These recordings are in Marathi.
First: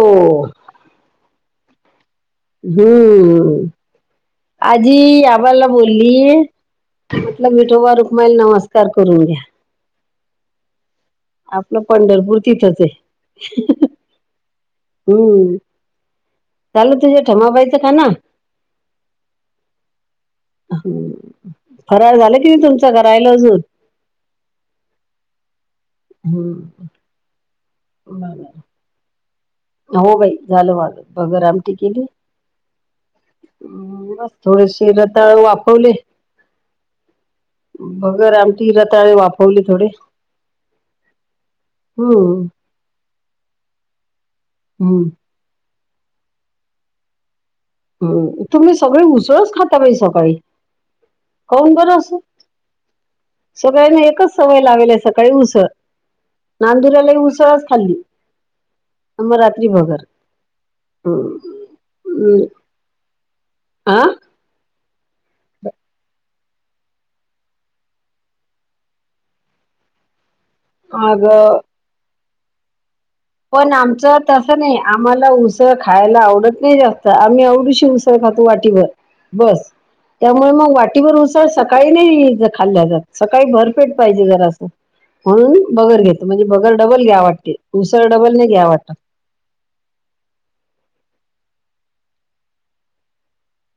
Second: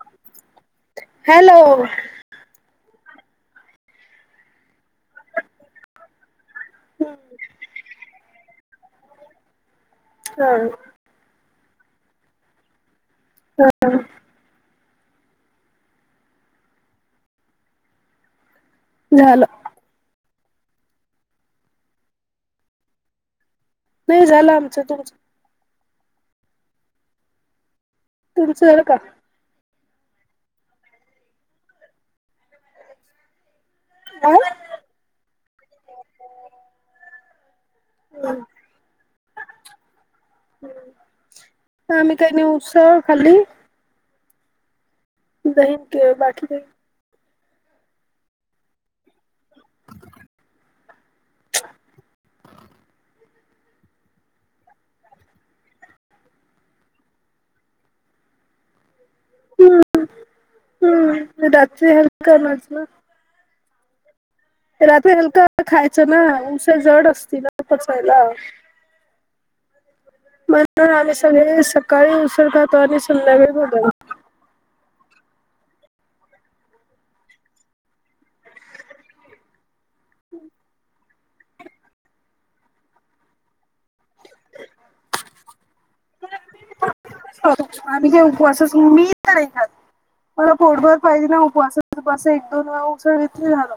हो. हॅलो. हम्म. आजी आबाला बोली. हा म्हटलं विठोबा रुक्माईल नमस्कार करून घ्या. हम्. आपलं पंढरपूर तिथंच ये. हम्म. झालं तुझ्या ठमाबायचं खाना. झालं. हं फराळ झालं की नाही तुमच की राहिल अजून. नाही झालं आमचं तुमचं. हम्म. बरं. तुमचं झालं का. हो बाई झालं माझ मगर आमटी केली मग आ थोडी शी. ते रताळ वाफवले. भगर आमटी रताळे वाफवले थोडे. आम्ही काही नाई हम्म उसळ खाली. हम. [unintelligible] हम् तुम्ही सगळे उसळच खाता बाई सकाळी काउन बर असं. सगळ्यांनी एकच सवय लावेलीय सकाळी उसळ. नांदुला लय उसळच खाल्ली. मग रात्री हम्म भगर ह हम्म रात्री हलका हम्. ना आं. रात्री हलंक खायचं ना उस उसळ जड असती ना पचायला मग. म्हणताना आम्ही अग सगळेजण सकाळी उसळ खातो. आणि सं पण आमचं. तसं नाही आम्हाला उसळ खायला आवडत नाही. जास्त आम्ही एवडीशी उसळ खातो वाटीभर. बस. त्यामुळें मग वाटीभर उसळ सकाळी नाही खाल्ल्या जात. सकाळी भर पेठ पाहिजे जरासं म्हणून भगर घेतो म्हणजे भगर डबल घ्या. वाटी उस आम्ही काही उपवासच मी नाही खातं. मला पोटभर पाहिजे ना उपवासाला असं एक दोन वेळा उसळ हेच नाही झालं.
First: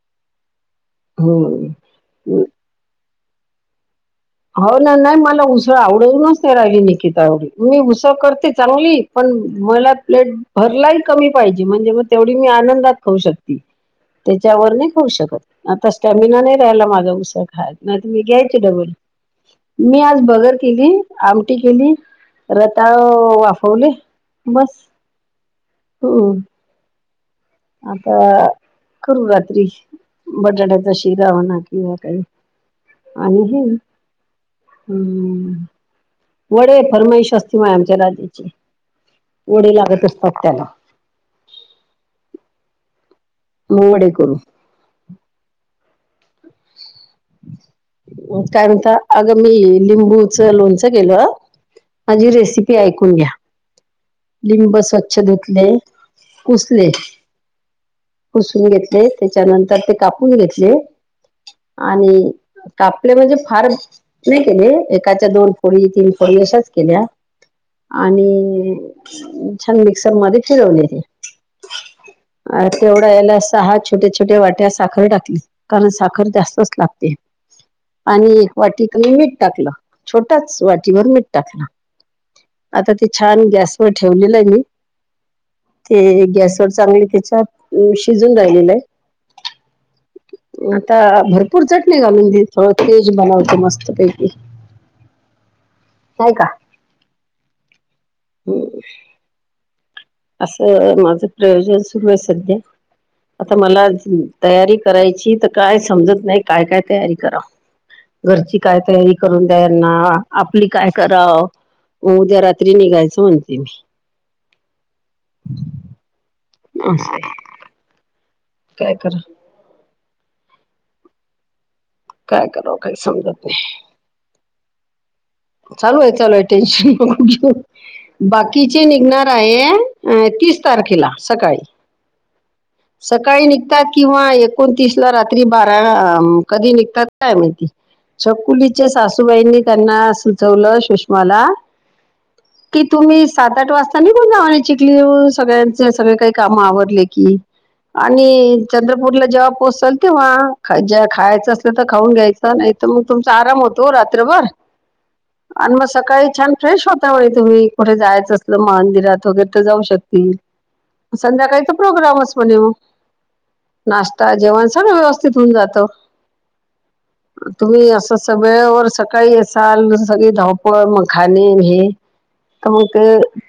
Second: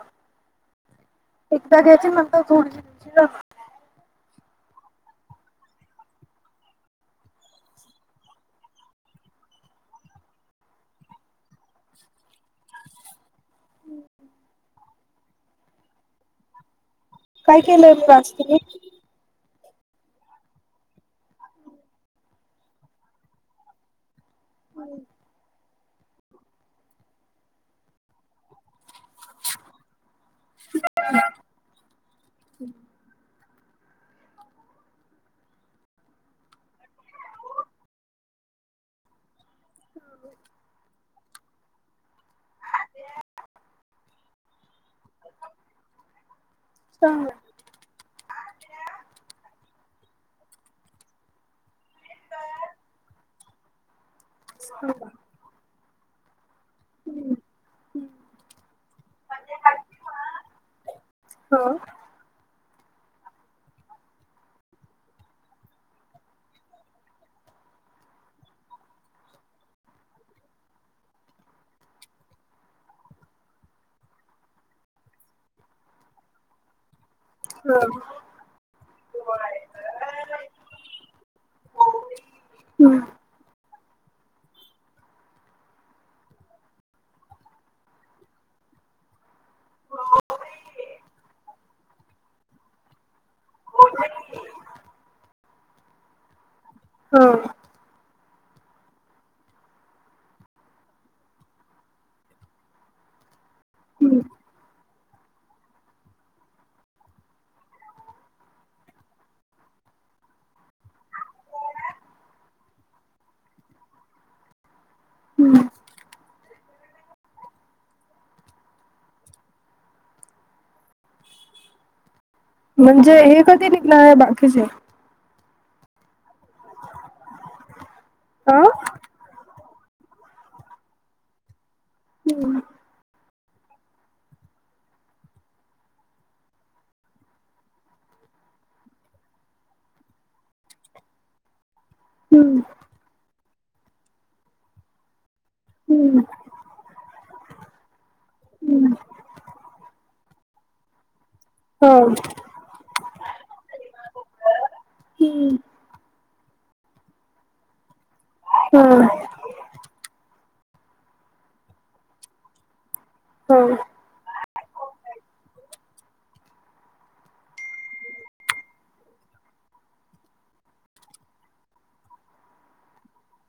एकदा हम्म घ्यायची नंतर [unintelligible] हो ना नाय मला उसळं आवडूनच नाय राहिली. निकिता येवढी मी उसळ करते चांगली. पण मला प्लेट भरलाही कमी पाहिजे. म्हणजे मग तेवढी मी आनंदात खाऊ शकते. त्यांच्यावर नाही खाऊ शकत. आता स्टॅमिना नाही राहायला माझा उसळ काय खायचा केलंय नाही मग मी आज तुम्ही घ्यायचे डबल. मी आज बगर केली आमटी केली रताळ वाफवले. बस अं.. आता करु रात्री बटाड्याचा शिरा म्हणा किंवा काही. आणि हे हम्. वडे फरमाईश असते मा आमच्या राजाची वडे लागत असतात त्याला. मग वडे करू. चांग काय म्हणता. अगं मी लिंबूचं लोणचं केलं. माझी रेसिपी ऐकून घ्या. लिंब स्वच्छ धुतले. पुसले पुसून घेतले तेच्यानंतर ते कापून घेतले. हं. अं कापले म्हणजे फार. नाही केले. एकाच्या दोन फोडी तीन फोडी अशाच केल्या. आणि छान मिक्सरमध्ये फिरवले तेे. अ तेवढ्या याला सहा छोट्या छोट्या वाट्या साखर टाकली. कारण साखर जास्त अस लागते. आणि एक वाटी कणी मीठ टाकलं छोटाच वाटीभर मीठ टाकलं. आता हम्म ते छान गॅसवर ठेवलेलं आहे मी. ते गॅसवर चांगले त्याच्यात शिजून राहिलेलं हाय. आता भरप पूर चटणी घालून दे थोडं तेज बनवते मस्तपैकी. हाय कां. ह. हम. असं माझं प्रयोजन सुरू आहे. सध्या आता मला तयारी. करायची तर काय समजत नाही काय काय तयारी करावं. घरची काय तयारी करून द्या यांना आपली काय कराव. मग उद्या रात्री निघायचं म्हणते मी. हम्म आसंय. काय करा. काय करावं काही म्हणजे समजत हे नाही कधी निघणार आहेत बाकीचे. चालू ये चालू ये टेन्शन नको घेऊ अ बाकीचे निघणार आहे. अ तीस तारखेला सकाळी. [unintelligible] सकाळी निघतात किंवा एकोणतीस ला रात्री बारा कधी निघतात काय माहीती. छकुलीच्या सासूबाईंनी त्यांना सुचवलं सुष्माला हम्म. कि तुम्ही सात आठ वाजता निघून जा आणि चिखली यो सगळ्यांचे सगळे काही काम आवरले की. आणि चंद्रपूरला पोहोचाल तेव्हा ख ज खायचं असेल तर खाऊन घ्यायचं नाही तर मग तुमचा आराम होतो रात्रभर हम्म. आणि म सकाळी छान फ्रेश होता वय तुम्ही कुठे जायचं असलं मंदिरात वगैरे ठं जाऊ शकतील संध्याकाळीच प्रोग्रामच म्हणे म. होय. नाश्ता जेवण सगळं व्यवस्थित होऊन जातं. तुम्ही असं स वेळेवर सकाळी असाल सगळी धावपळ मखाने न हे तर म ते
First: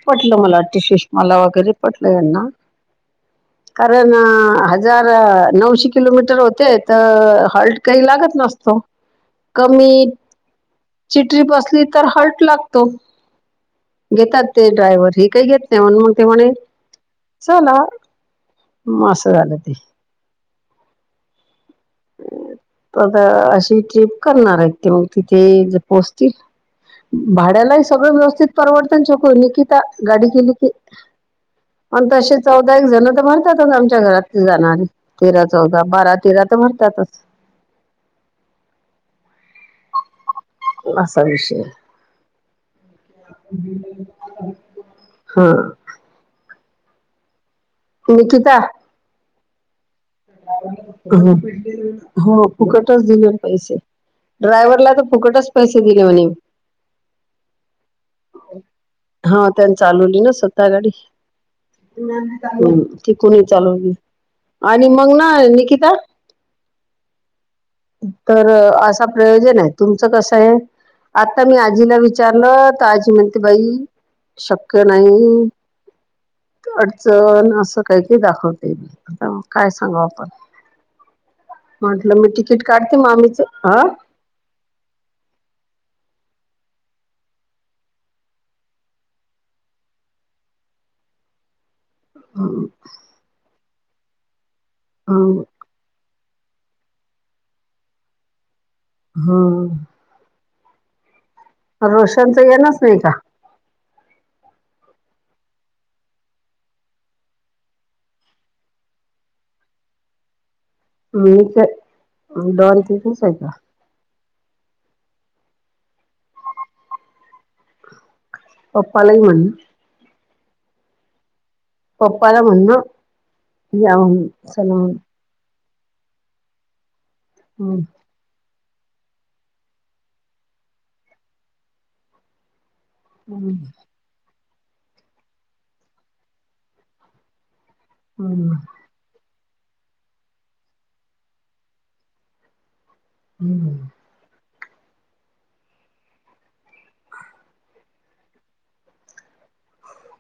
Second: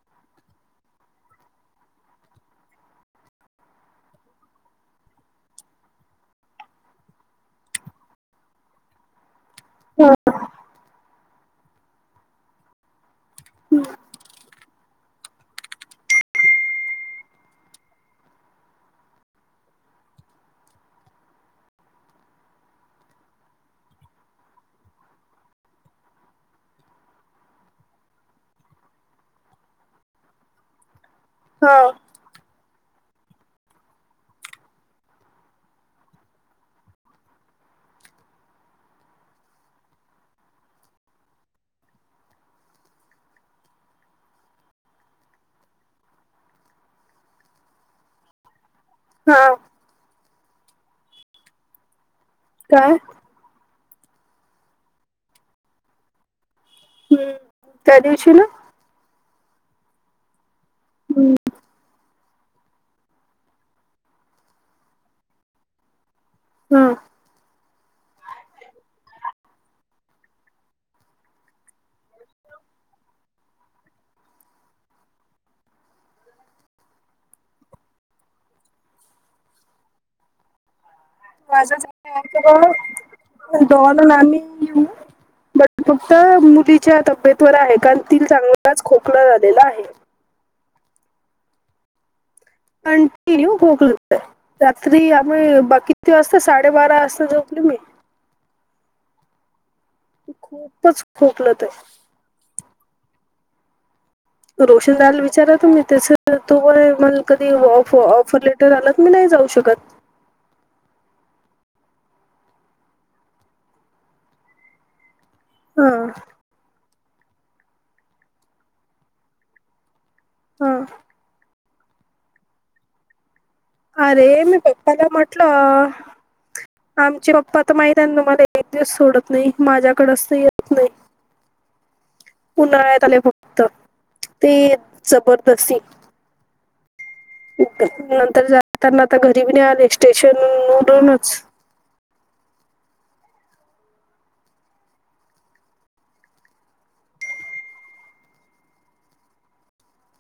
पटलं मला वाटतं सुष्माला वगैरे पटलं यांना. कारण हजार नऊशे किलोमीटर होते तर हौल्ट काही लागत नसतो. कमी ची ट्रीप असली तर हल्ट लागतो. हम्म. घेतात ते ड्रायव्हर हे काही घेत नाही म्हणून मग ते म्हणे चला. म असं झालं ते. तर आता अशी ट्रिप करणार आहेत ते मग तिथे पोहोचतील. भाड्यालाही सगळं व्यवस्थित परवर्तन शकू निकिता गाडी केली की. हा. पण तशे चौदा एक जण तर भरतातच आमच्या घरात जाणारे तेरा चौदा बारा तेरा तर भर त्यातच असा विषय आहे. हा. निकिता हा. हा हो काय फुकटच दिले पैसे. ड्रायव्हरला तर फुकटच पैसे दिले म्हणे. हम्म त्या दिवशी ना. हा त्यान चालवली ना स्वतः गाडी. हम्म ती कोणी चालवली? आणि मग ना निकिता हा. तर असा प्रयोजन आहे तुमचं कसा हे? आत्ता मी आजींला विचारलं तर आजी म्हणते बाई शकय नाही अडचण असं काय ते दाखवते. [unintelligible] काय सांगू आपण माझं म्हटलं मी तिकीट काढते मामींचं हा. मामी [inaudible] बट फक्त मुलीच्या तब्येतवर आहे कारण तिला चांगलाच खोकला झालेला आहे. हम. [unintelligible] रात्री हम्म आम्ही बाकी किती वाजता साडेबारा वाजता झोपले मी. हा. ती खुपचं खोकलते. रोशन तर येणारच नाही का. तो रोशन दादाला विचारलं तुम्ही त्याचं तो म्हणेल मला, कधी ऑफ ऑफर लेटर आल नाही मी जावू शकत. [unintelligible] हा. पप्पाला ही म्हण. आ. पप्पाला म्हण ना. अरे मी पप्पाला म्हटलं आमचे पप्पा तर हम्म माहित आहे ना तुम्हाले. एक दिवस सोडत नाही. माझ्याकडेच तर येत नाहीत उन्हाळ्यात त्याने हम्म फक्त ते जबरदस्ती. ओके. नंतर हम्म जात काना आता घरी भी नाय आले स्टेशन मधूनच. हम.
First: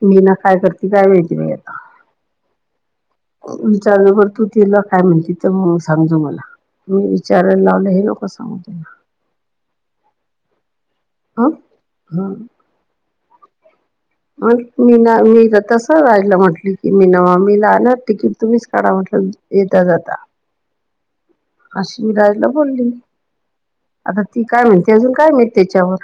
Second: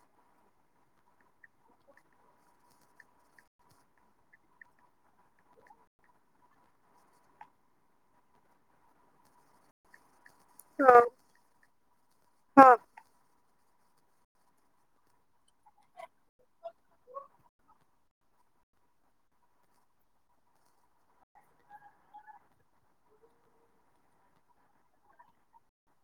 मीना काय करती काय माहिती बाई आता. विचारून करतो तिला काय म्हणती तेव्हा मग सांगतो तुम्हाला. मी विचारायला लावले हे नको सांगू तिला. हां. आं हां. [inaudible] मग मीना मी तसं राहिलं म्हटली की मीना मामीला आल्यावर तिकीट तुम्हीच काढा म्हटलं. येता जाता अशी राजला बोली. आता ती काय म्हणते, अजून काय माहित तेच्यावर.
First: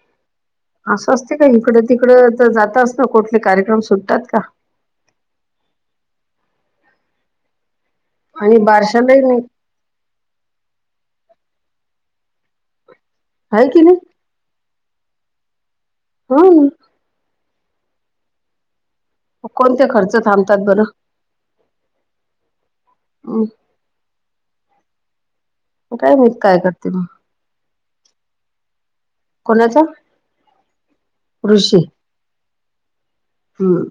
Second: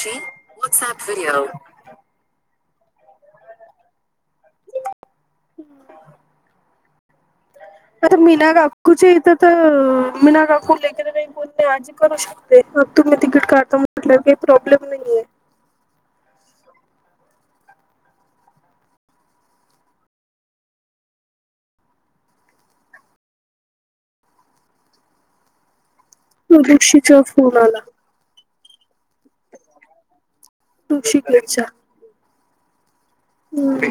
शी व्हाट्सअप व्हिडिओ. तिकडे चं जात असतं. कुठलं कार्यक्रम सुटतात का. आत्ता मीना आणि काकूच्या बारशालाही इथं नाही तर. मीना काकू लेकरं म्हणती आजी करू शकते. मग तुम्ही तिकीट आहे काढतो की नाही म्हटले काय. प्रॉब्लेम नाहीये. हा. कोणते खर्च थांबतात बर अमं.. मग काय माहित. काय करते मग प्रदुषीचा फोन आला. कोणाचा. तू शिकलेत शा. ऋषी हम्म.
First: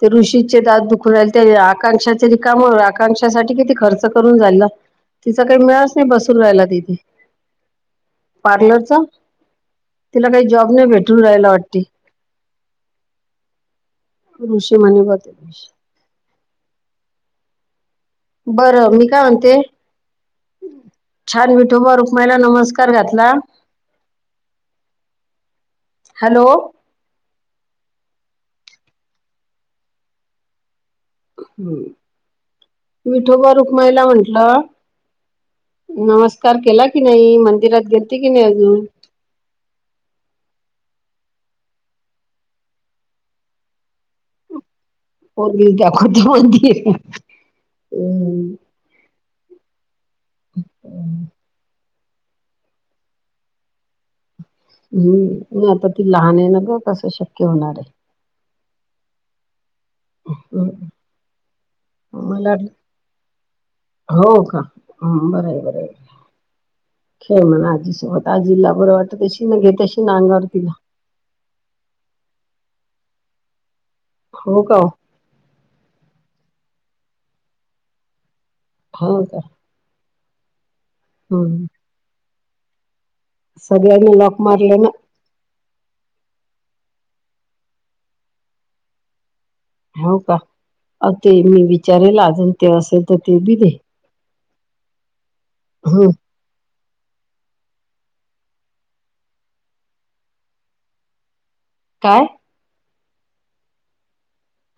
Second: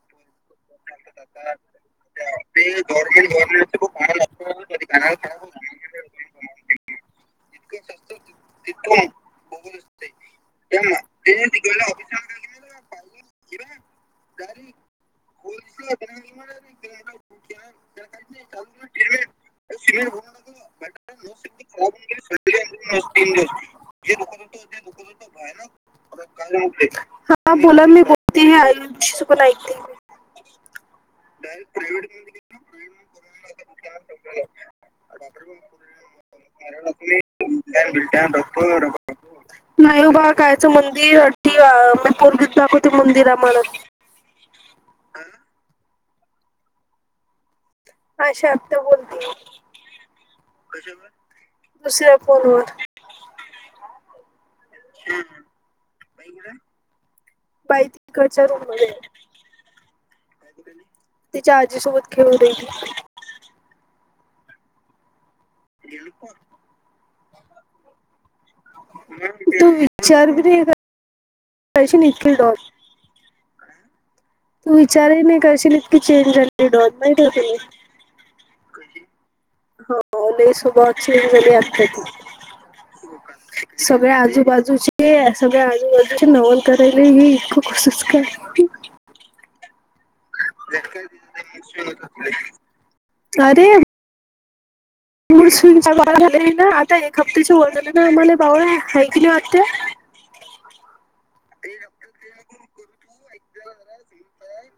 ते ऋषीचे दात दुख दुखू राहिल. ते आकांक्षाचे रिकाम आकांक्षासाठी किती खर्च करून झालं. तिचा काय मैळच नाही बसू राहिला तिथे पार्लरचा. तिला काय जॉब नाही भेटू राहायला वाटते. ऋषी म्हणे बा ते. बरं मी काय म्हणते. छान विठोबा रुक्माईला नमस्कार घातला [unintelligible] हॅलो [unintelligible] [unintelligible] [unintelligible] विठोबा रुक्माईला म्हंटलं नमस्कार केला कि नाही मं दिरात रात गेलते की नाही अजून? नाही उबा कायचं मंदिरी अठी वा मी पोरगीत दाखवते मंदिरा म्हणा. पोरगी दाखवते मंदिर. हम्म अशा आत्या बोलती दुसऱ्या फोनवर. [inaudible] हम्म नाही आता ती लहान आहे ना गं कसं शक्य होणार आहे. कडच्या रूममध्ये आहे. आहे तिच्या आजी सोबत खेळू मला दे वाटलं की. हो का हम्म बरं आहे बरं आहे खेळ म्हणा आजी सोबत आजीला बरं वाटतं तशी ना घे तू तशी ना अंगावर तिला पैशी नी इतकी. [unintelligible] हो तू का हो विचार ही नाही करशील इतकी चेंज झालेली डॉट माहितिय की नाही. हो का. हो नाही सुभाव चेंज झाली हम्म आत्याची. सगळ्या सगळ्यांनी लॉक मारले ना आजूबाजूचे अस सगळ्या आजूबाजूचे नवल करायला हे इतकं कसंच काय हो का अते मी विचारेल अजून ते असेल तर ते बी अरे दे. हम्म [unintelligible] [inaudible] काय [inaudible] [inaudible]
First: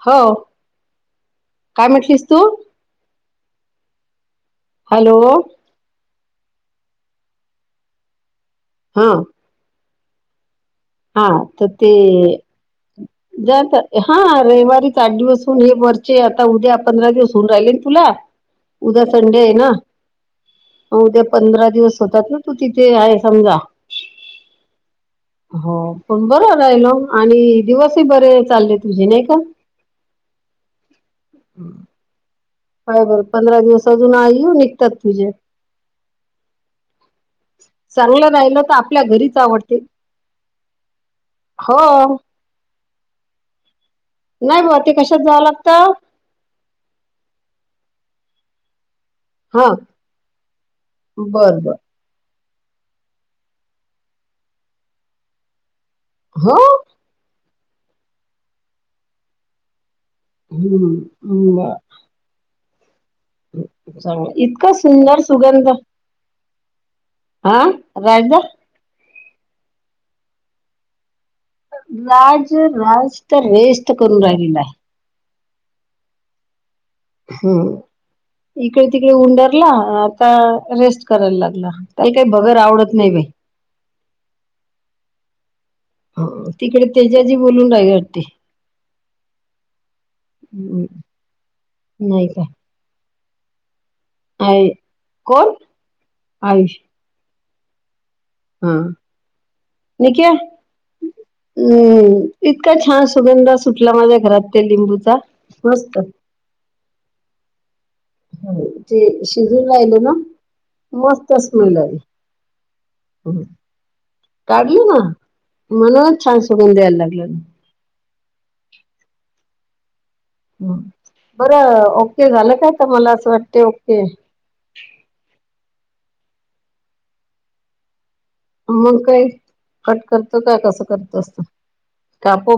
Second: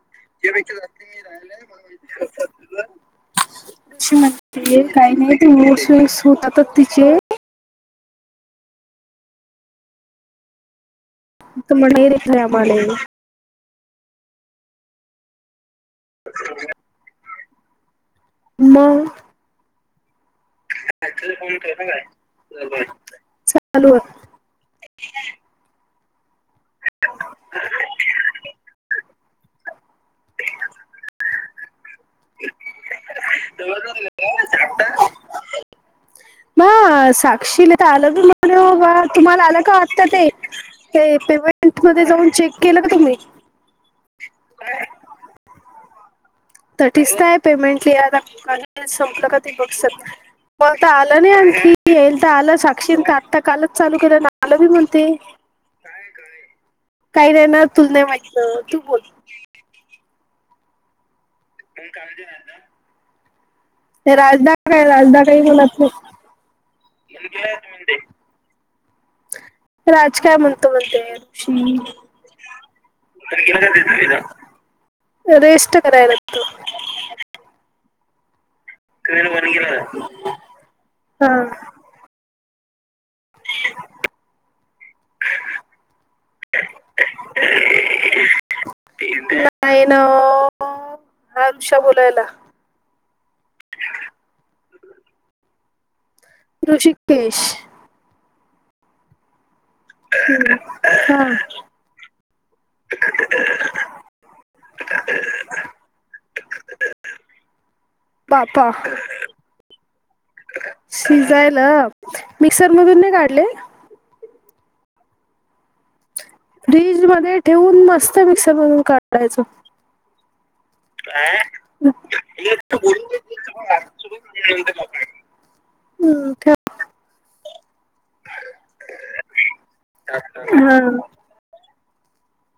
हो काय म्हटलीस तू ते काय हॅलो नाय ते मूड स्विंग्स होतात तिचे. हांव. हा तर ते म्हणे रे आम्हाला जाता हा रविवारीच आठ दिवस होन एक वर चे आता उद्या पंधरा दिवस होऊन राहिले ना तुला उद्या मग संडे आहे ना. म उद्या पंधरा दिवस होतात ना तू तिथे आहे समजा. [unintelligible] हो पण बरं राहिलोन आणि दिवसही बरे चालले तुझे नाही का. काय बरं पंधरा दिवस अजून आईऊ निघता तुझे. ना साक्षीला तर आले बी चांगलं [unintelligible] राहिलं तर आपल्या घरीच तुम्हाला आलं आवडते का वाटतं ते? हे पेमेंट मध्ये हो जाऊन चेक केलं का तुम्ही? नाही बा ते कशात जाया लागतं? तठीच तर आहे पेमेंट लिहेला [unintelligible] संपलं का हा [unintelligible] मंग त्या आलं नाही बर आणखी बर येईल तर आलं साक्षिण आत्ता कालच चालू केलं मला बी म्हणते. हो. काही रेने ना तुलने म्हणतं तू बोल. हम्म उम्म बा [unintelligible] चांगलं राजदा इतका काय सुंदर काही बोलत नाही. [unintelligible] आं राजदा राज काय म्हणतो म्हणते. ऋषी राज राज तर रेस्त करून राहिलेला आहे. रेष्ट कराय लागतो. हम्म इकडे तिकडे उंडारला आता रेस्ट हा करायला लागला. काही काही बगर आवडत नाही बाई. हं. तिकडे तेजाजी बोलून राहिले वाटते. नाही ना ह हा ऋषा बोलायला. नाही काय. आहे कोण. ऋषिकेश. हं. हम्म. हम्म. इतका छान सुगंध सुटला माझ्या घरात त्या लिंबूचा. मस्त. हो बापा ते शिजून राहिलं ना. मस्त शिजायला स्मेल आली मिक्सर मधून नाही काढले. काढल ना. म्हणूनच छान सुगंध यायला फ्रीज लागला मध्ये ना ठेवून मस्त मिक्सर मधून काढायचं. बरं ओके झालं काय तर मला असं वाटते ओके. हम्म ख मग काही कट करतो का कसं हा करतोस तु कापू